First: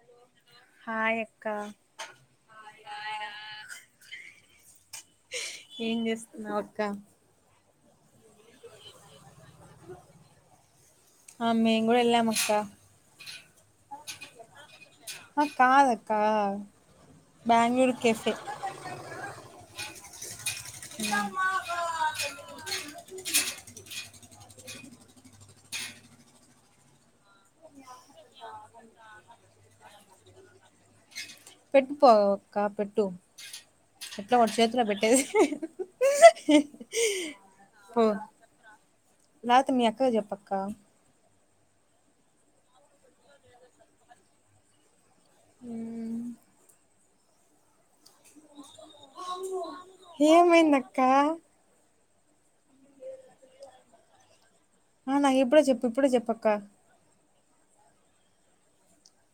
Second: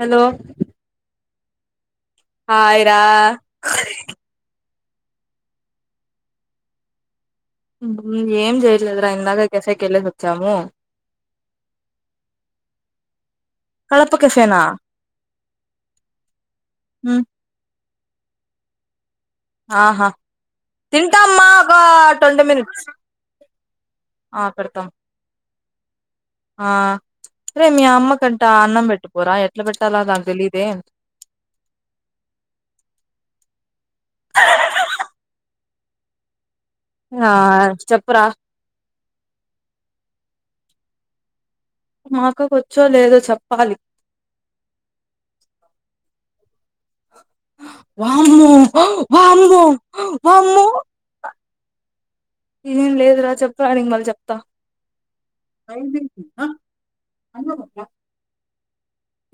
Hello కా hi రా ఏం చేస్తున్నావ్ అక్క ఏం ఏం చేయట్లేదు రా ఇందాకే కేఫైకి వెళ్ళేసి వచ్చాము ఆ మేము కూడా వెళ్ళాం అక్క కడప కెఫేనా ఆ కాదక్క బెంగళూరు కెఫే ఆహా తింటామ్మా ఒక ట్వంటీ మినిట్స్కే పడతా ఆ రేయ్ మీ అమ్మ కంట అన్నం పెట్టుపోరా ఎట్లా పెట్టాలా ద తెలిదే పెట్టుపో అక్క పెట్టు ఎట్లా వాడి చేతిలో పెట్టేది ఆ పో చెప్పురా లేతే మీ అక్కకి చెప్పు అక్క మా అక్కకి వచ్చే లేదో చెప్పాలి ఉ వామ్మో వామ్మో వామ్మో ఏమైందక్క ఏం లేదు రా చెప్పారా మళ్ళీ నీకు చెప్తా ఆ నాకు ఇప్పుడే చెప్పు ఇప్పుడే చెప్పక్క [unintelligible]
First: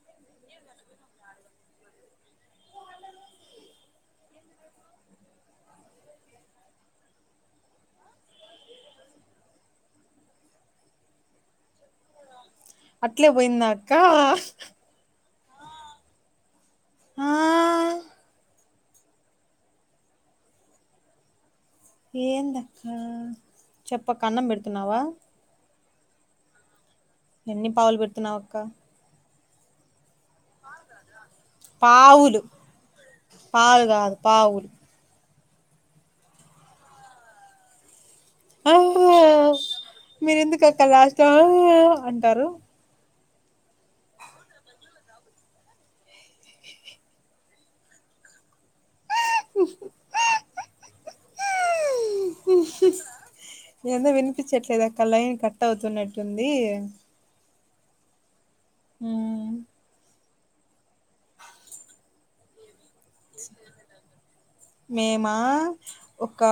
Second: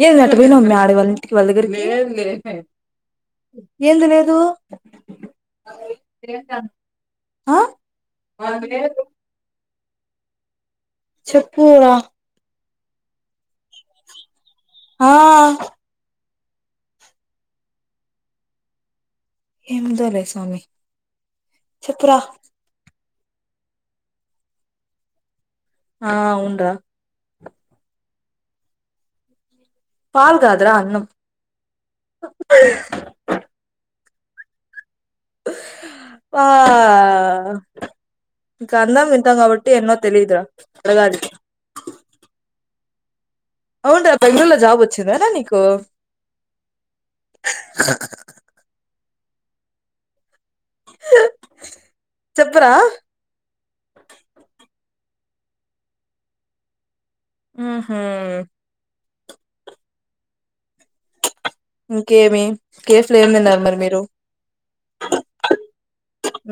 ఏమే అట్ట పోయిన మే వాళ్ల ఇంటికి వాళ్ళ దగ్గరికి ఏందీ లేదు ఆ చెప్పురా అట్లే పోయిందక్క ఆ ఆ ఏముదోలే స్వామి చెప్పురా ఏందక్క చెప్ప అక్క అన్నం పెడుతున్నావా ఆ అవునూ రా ఎన్ని పావులు పెడుతున్నావ అక్క పాలు కాదురా అన్నం పావులు పాలు కాదు పావులు ఆ ఇక ఆ అందరం తినటం కాబట్టి ఎన్నో తెలిదు రా మీరెందుకు అక్క అడగాలి లాస్ట్ లో ఆ అంటారు అవును రా బెంగళూరులో జాబ్ వచ్చిందేనా నీకు చెప్పురా ఏందో వినిపించట్లేదా అక్క లైన్ కట్ అవుతున్నట్టుంది ఉహు ఉ ఇంకే ఏమి ఏం తిన్నారు మరి మీరు మేమా ఒక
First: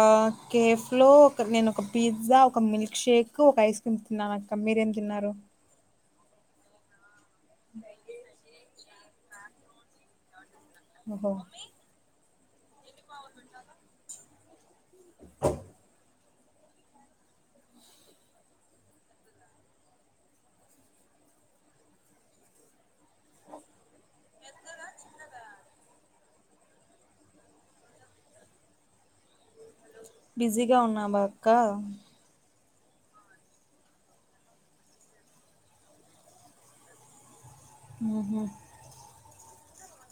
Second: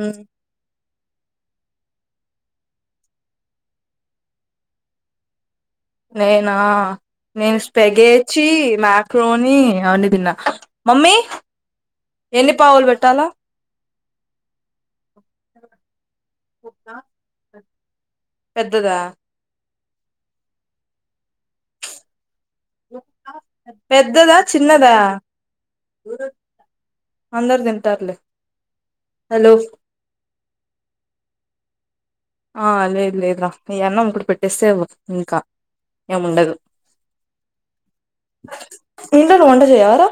కేఫ్ లో ఒక నేను ఒక పిజ్జా ఒక మిల్క్ షేక్ ఒక ఐస్ క్రీమ్ తిన్నానక్క మీరేం తిన్నారు నేనా నేను స్పెగేచి మ్యాక్రోని అవన్నీ తిన్నా మమ్మీ ఓహో ఎన్ని పావులు పెట్టాలా కుక్క పెద్దదా పెద్దదా చిన్నదా అందరు తింటారులే హలో బిజీగా ఉన్నావా అక్క ఆ లేదు లేదు రా ఈ అన్నం ఒకటి పెట్టేస్తే వ ఇంకా ఏముండదు ఉహు ఇంట్లో నువు వంట చేయవారా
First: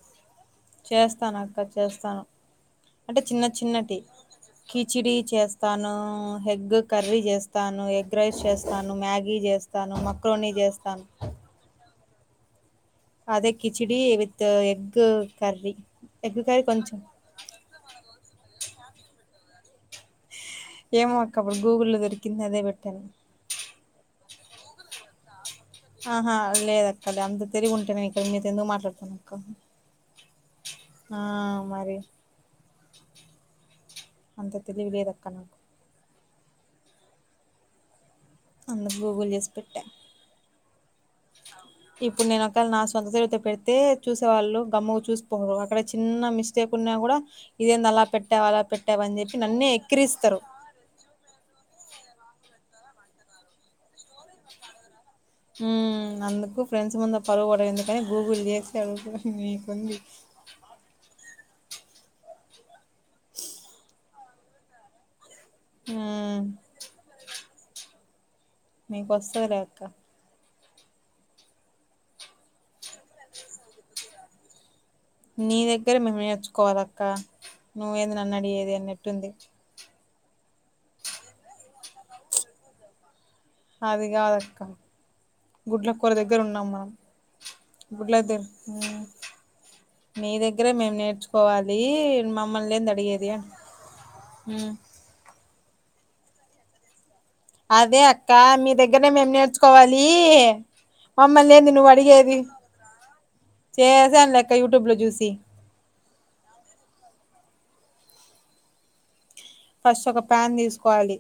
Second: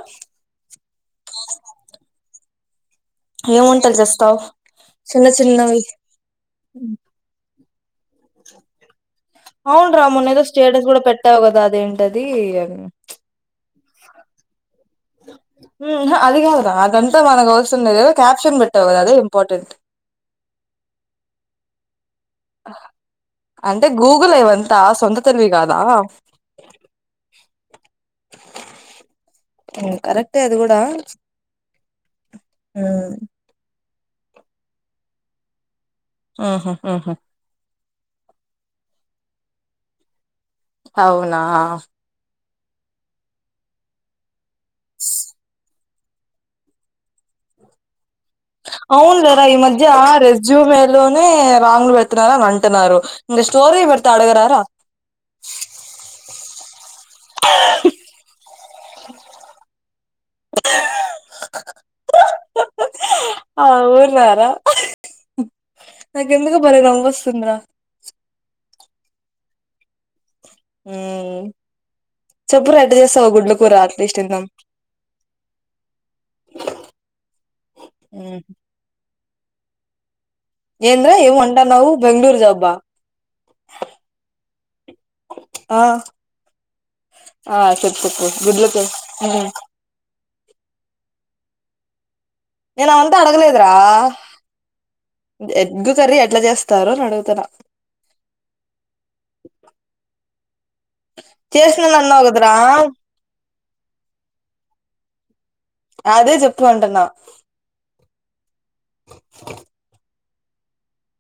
చేస్తానక్క చేస్తాను అంటే చిన్న ఏం వంటలు చిన్నటి చేస్తావు కిచిడి చిన్న చిన్నవి చేస్తాను హెగ్ కర్రీ చేస్ తాను ఎగ్ రైస్ చేస్తాను మ్యాగ్ అవును రా మొన్న ఏదో స్టేటస్ కూడా పెట్టావు కదా అదేంటది అదే కిచిడి విత్ ఎగ్ కర్రీ ఉహు ఎగ్ అది కాదు కర్రీ రా కొంచెం అదంతా మనకు అవసరం లేదు ఏదో క్యాప్షన్ పెట్టవ్ కదా అదే ఇంపార్టెంట్ ఏమో అక్క అప్పుడు గూగుల్ లో దొరికింది అదే పెట్టాను గులేవంతా సొంత తెలివి గాద్ ఆహా లేదక్క గంత తెలివి ఉంటే నేను ఇక్కడ మీతో ఎందుకు మాట్లాడతానక్క కరెక్టే అది ఆ మరి ఆ అంత తెలివి లేదక్క నాకు ఆహా ఆహా అందుకు గూగుల్ చేసి పెట్టా అవునా కాదు నా సొంత తెలివితో పెడితే చూసేవాళ్ళు గమ్ముగ చూసిపోరు అక్కడే చిన్న మిస్టేక్ ఉన్నా కూడా ఇదేంది అలా పెట్ అవును లేరా ఈ మధ్య ఆ రెజ్యూమే లోనే రాంగ్లు పెడుతున్నారని అం నారు ఇంగ స్టోర్ పెడ్తే ఆడుగరరా ఊ అందుకు ఫ్రెండ్స్ ముందు పరువు పోవడం ఎందుకని గూగుల్ ఎవరికి నీకుంది అవునా రా ఉమ్. నాకెందుకో బలే నవ్వొస్తుందిరా మీకు వస్తదివలేక్క ఉ చెప్పురా ఎట్ల చేస్తావో గుడ్ల కూర అట్లీస్ట్ ఇందం నీ దగ్గర మేము నేర్చుకోవాలక్క నువ్వేంది నన్ను మ్మ్ అడిగేది అన్నట్టు ఉంది ఏంద్ర ఏమో అంటన్నావు బెంగళూర్ జాబా అది కాదక్క ఆ గుడ్ల కూర దగ్గర ఉన్నాం మనం ఆ చెప్పు చెప్పు గుడ్లద్దగర గుడ్ల కూర మ్మ్ మీ దగ్గరే మేము నేర్చుకోవాలి మా నేను అవంతా అడగలేదురా ఎగ్గు కర్రి ఎట్లా చేస్తారు అని అడుగు అదే అక్క మీ దగ్గరనే మేం నేర్చుకోవాలి మమ్మల్ని లేంది నువ్వు చేసినాను అన్నావు అడిగేది కదరా చేసాను లెక్క యూట్యూబ్ లో చూసి అదే చెప్పుమంటున్నా ఫస్ట్ ఒక ప్యాన్ తీసుకోవాలి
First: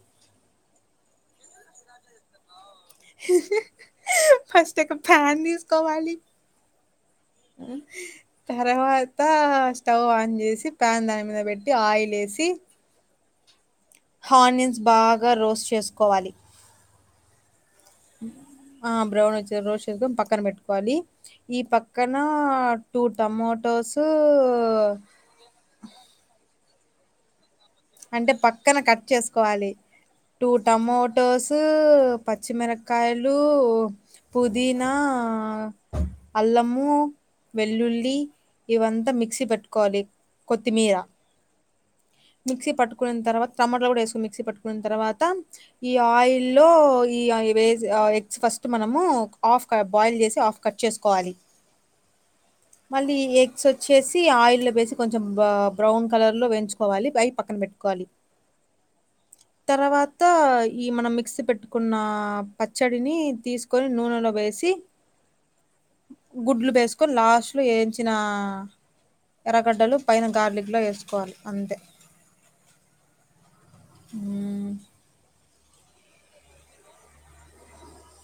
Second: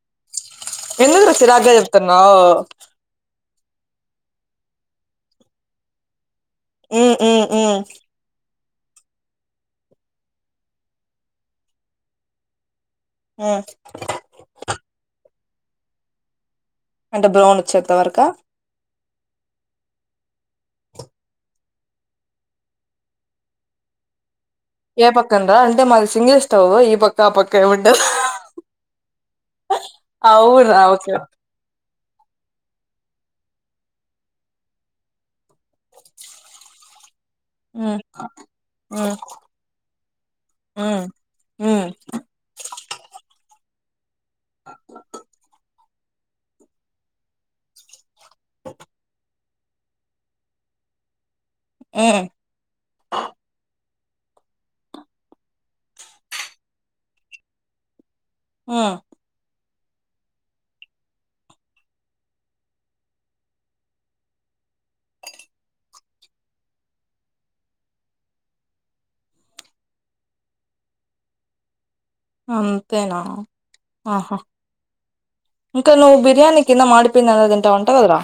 ఎందుకు చిరాక్ గా చెప్తాన్నావు ఫస్ట్ ఒక ఫ్యాన్ తీసుకోవాలి ఉమ్ ఉమ్ హి ఉమ్ తర్వాత స్టవ్ ఆన్ చేసి ప్యాన్ దాని మీద పెట్టి ఆయిల్ వేసి ఉమ్ ఆనియన్స్ బాగా రోస్ట్ చేసుకోవాలి అంటే బ్రౌన్ వచ్చేంత వరక ఆ బ్రౌన్ వచ్చ రోస్ట్ చేసుకొని పక్కన పెట్టుకోవాలి ఈ పక్కన టూ టమోటోస్ సో ఏ పక్కనరా అంటే మాది సింగిల్ స్టవ్ ఈ పక్క ఏమి ఉండదు అంటే పక్కన కట్ చేసుకోవాలి టూ అవునా ఓకే టమోటోస్ పచ్చిమిరకాయలు పుదీనా అల్లమూ ఉమ్ వెల్లుల్లి ఇవంతా ఉమ్ మిక్సీ పెట్టుకోవాలి కొత్తిమీర ఉమ్ ఉమ్ మిక్సీ పట్టుకున్న తర్వాత టమాటలు కూడా వేసుకోని మిక్సీ పట్టుకున్న తర్వాత ఈ ఆయిల్ లో ఈ వేసి ఆ ఎగ్స్ ఫస్ట్ మనము ఆఫ్ క బాయిల్ చేసి ఆఫ్ కట్ చేసుకోవాలి ఉమ్ మళ్ళీ ఎగ్స్ చేసి ఆయిల్ వేసి కొంచెం బ్రౌన్ కలర్ లో వేయించుకోవాలి పై పక్కన పెట్టుకోవాలి ఆ తర్వాత ఈ మనం మిక్సీ పెట్టుకున్న పచ్చడిని తీసుకొని నూనెలో వేసి సి గుడ్లు వేసుకొని లాస్ట్ లో ఏంచిన ఎరగడ్డలు పైన గార్లిక్ లో వేసుకోవాలి అంతే అంతేనా ఆహా మ్మ్. ఇంకా నువ్ బిర్యానీ కింద మాడిపోయింది అన్నది ఇంటా అంటావు కదరా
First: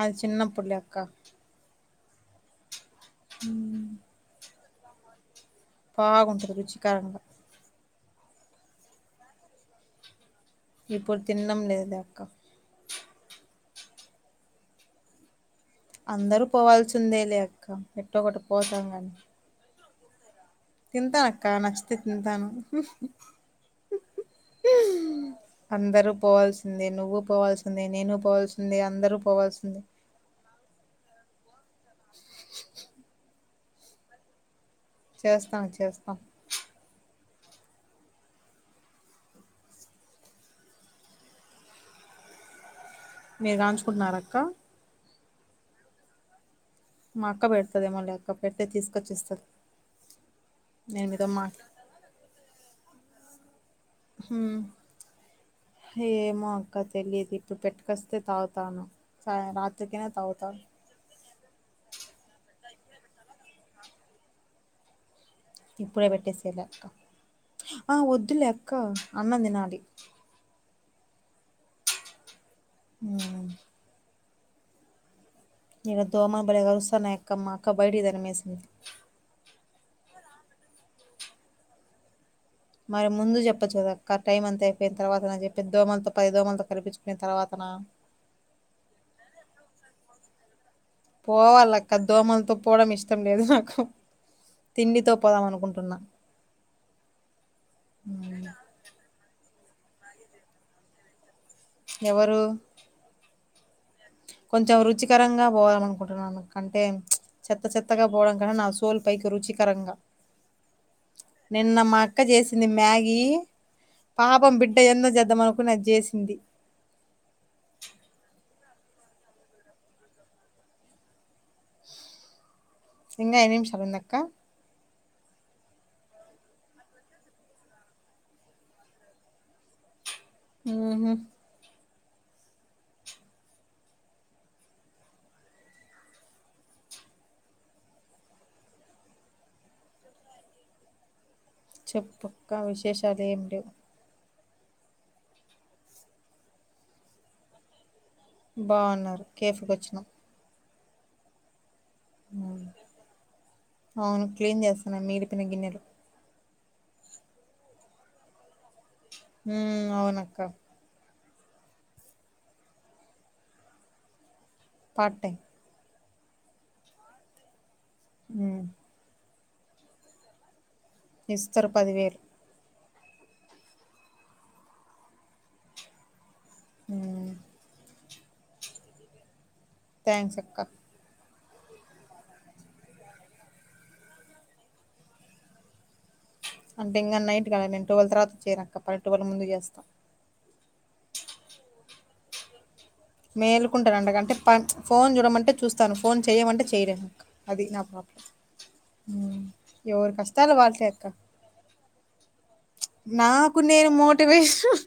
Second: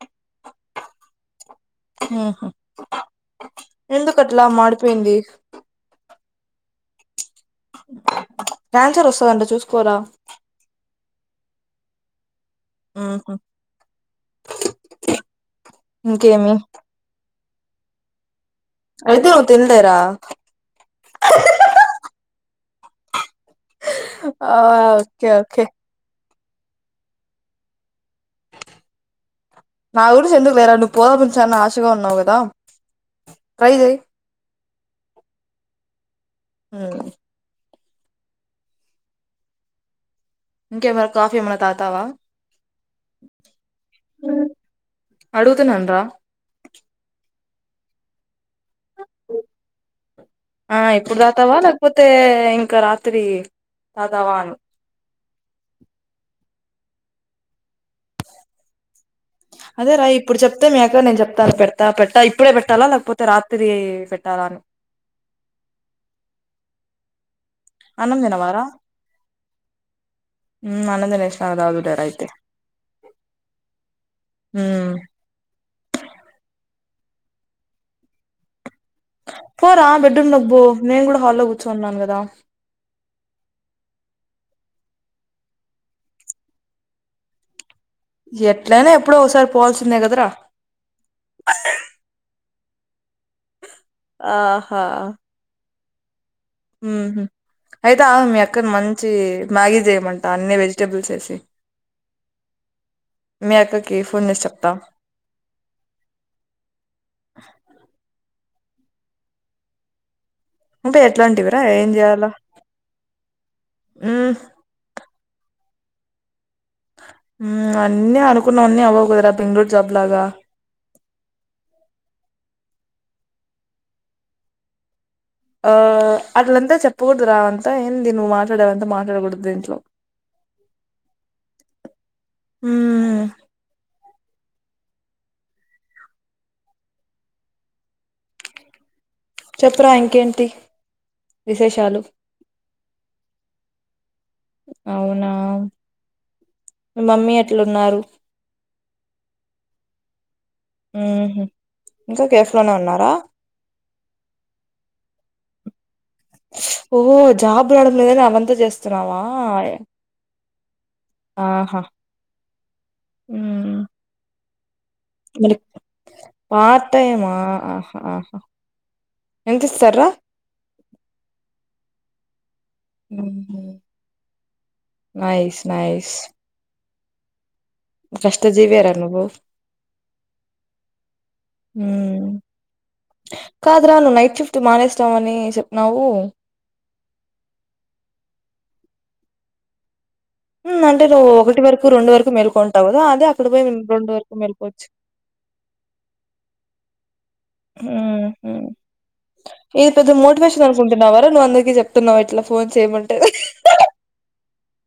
అది చిన్నపుడు లే అక్క ఉహు ఎందుకట్లా మడిపోయింది బాగుంటది రుచికరంగా క్యాన్సర్ వస్తుందంట చూసుకోరా ఇప్పుడు తినడం లేదు అక్క ఆహా అందరూ పోవాల్సి ఉందే లే అక్క ఎట్టో ఒ అయితే వ తెల్దరా తింటా అక్క నచ్చితే తింటాను ఆ ఓకే ఓకే పోవల్సింది నువ్వు పోవాల్సింది నేను పోవాల్సింది అందరు పో నా గురించి ఎందుకు లేరా నువ్వు పోదామించాని ఆశగా ఉన్నావు కదా ట్రై చేయ్ చేస్తాను చేస్తాం ఇంకేమైనా కాఫీ ఏమైనా తాగుతావా మీరు దంచుకున్నార అక్క అడుగుతునాను రా మాక్క పెడతది ఏమో లే ఆ నేను ఇప్పుడు మీతో తాతావా మాట్లా లేకపోతే ఇంకా రాత్ర త్రే హ్మ్ ఏ మా ఇంకా తెలియదు ఇప్పుడు పెట్టుకొస్తే తాగుతాను సా అదే రా రాత్రికైనా ఇప్పుడు తాగుతాను చెప్తే మ్యాటరు నేను చెప్ పెతా పెడతా పెట్టా ఇప్పుడే పెట్టాలా లేకపోతే రాత్రి పెట్టాలా అని ఇప్పుడే పెట్టేసేయిలే అక్క ఆ అన్నం తినవారా వద్దులేక్క అన్నం తినాలి షదదు ధేర అయితే హ్మ్ హ్మ్ ఇక దోమన బడి కలుస్తాన్నా ఎక్కమ్మా క బయటికి తరీమేసింది పోరా బెడ్రూమ్ లోకి పో నేను కూడా హాల్లో కూర్చోనీ ఉన్నాను కదా మరి ముందు చెప్పచ్చు కదాక్క టైం అంత అయిపోయిన తర్వాత నా చెప్పి దోమలతో పది దోమలతో కల్పించుకున్న తర్వాత నా ఎట్లైనా ఎప్పుడో ఒకసారి పోవాల్సిందే కదరా పోవాల అక్క దోమలతో పోవడం ఇష్టం లేదు నాకు తిండితో పోదాం అనుకుం మ్మ్ హ్మ్ అయితే ఆగ మీ ఉమ్, అక్కనీ మంచి మ్యాగీ చేయమంట అన్ని వెజిటేబుల్స్ వేసి ఎవరు మీ అక్క కొంచెం రుచికరంగా పోదాము అనుకుంటున్నాను అంటే చెత్త చెత్తగా పోవడం నా సోల్ పైకి రుచికరంగా అంటే ఎట్లాంటివిరా నిన్న ఏం మా అక్క చేయాలా చేసింది మ్యాగీ మ్మ్ పాపం బిడ్డ ఎందో జే అద్దమనుకు అది చేసింది అన్నీ అనుకున్నా అన్న అవ్వవు కుదరా బెంగళూరు జాబ్ లాగా ఇంకా ఇని నీమిషాలుంది అక్క ఆ అట్లంతా చెప్పకూడదు రా అంతా ఏంటి నువ్వు మాట్లాడేవంతా మాట్లాడకూడదు దీంట్లో మ్మ్ హ్మ్ మ్మ్ చెప్పరా ఇంకేంటి విశేషాలు చెప్పు అక్క విశేషాలు ఏమి లేవు అవునా మమ్మీ ఎట్లు ఉన్నారు బాగున్నారు కేఫీకి వచ్చినా మ్మ్ హ్మ్ ఇంకా మ్ కేఫ్లోనే ఉన్నారా అవును క్లీన్ చేస్తన్నాను మిగిలిపోయిన గిన్నెలు ఓహ జాబు రావడం లేదని అది అంతా జస్త ఆ వచ్చనావా మ్ అవునక్క ఆహా హ్మ్ పార్ట్ టైమ్ పార్ట్ టైమా ఆ ఆహా ఆహా మ్ ఎంత ఇస్తారు రా ఇస్తరు పదివేలు హూ హమ్ నైస్ నైస్ ఆ కష్ట జీ వే రా నువ్వు థ్యాంక్స్ అక్క ఉం కాదురా నువ్వు నైట్ షిఫ్ట్ మానేస్తావని చెప్పినావు అంటే ఇంకా నైట్ కాదు నేను ట్వెల్వ్ తర్వాత చేయనక్క టువెల్ ముందు చేస్తాం ఉం అంటే నువ్వు ఒకటి వరకు రెండు వరకు మెల్కుంటా మేలుకుంటారు అండగా అంటే ఫోన్ చూడమంటే చూస్తాను ఫోన్ చేయమంటే చెయలేను అది నా ప్ర మ్మ్ హ్మ్ [unintelligible] ఇది పెద్ద మోటివేషన్ అక్క అనుకుంటున్నావరా నువ్వు అందరికి చెప్తున్నావా ఇట్లా ఫోన్ చేయమంటే మోటివేశన్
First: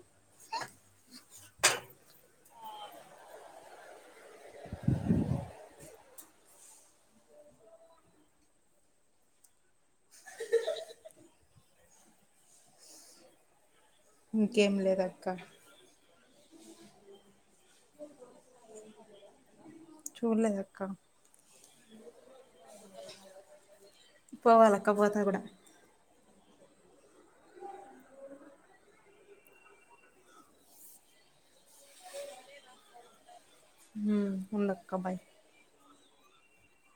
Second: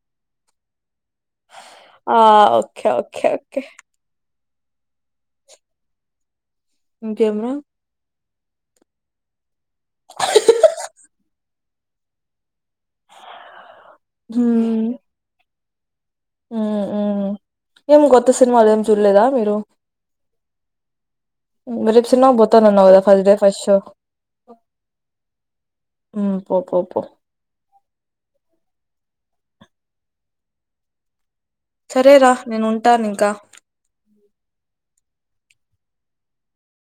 ఆ ఓకే ఓకే ఓకే ఇంకేమి రా ఇంకేం లేదు అక్క ఉం ఉం ఏం కొత్త సినిమాలు ఏమి చూడలేదా మీరు చూడలేదక్క మరిచ్చనా బోతన ఉ ఫస్ట్డే ఫస్ట్ ో [unintelligible] పోవాలక్క పోతా కూడా ఉం పో పో పో సరేరా నేను ఉంటాను ఇంకా ఉం ఉండక్క బాయ్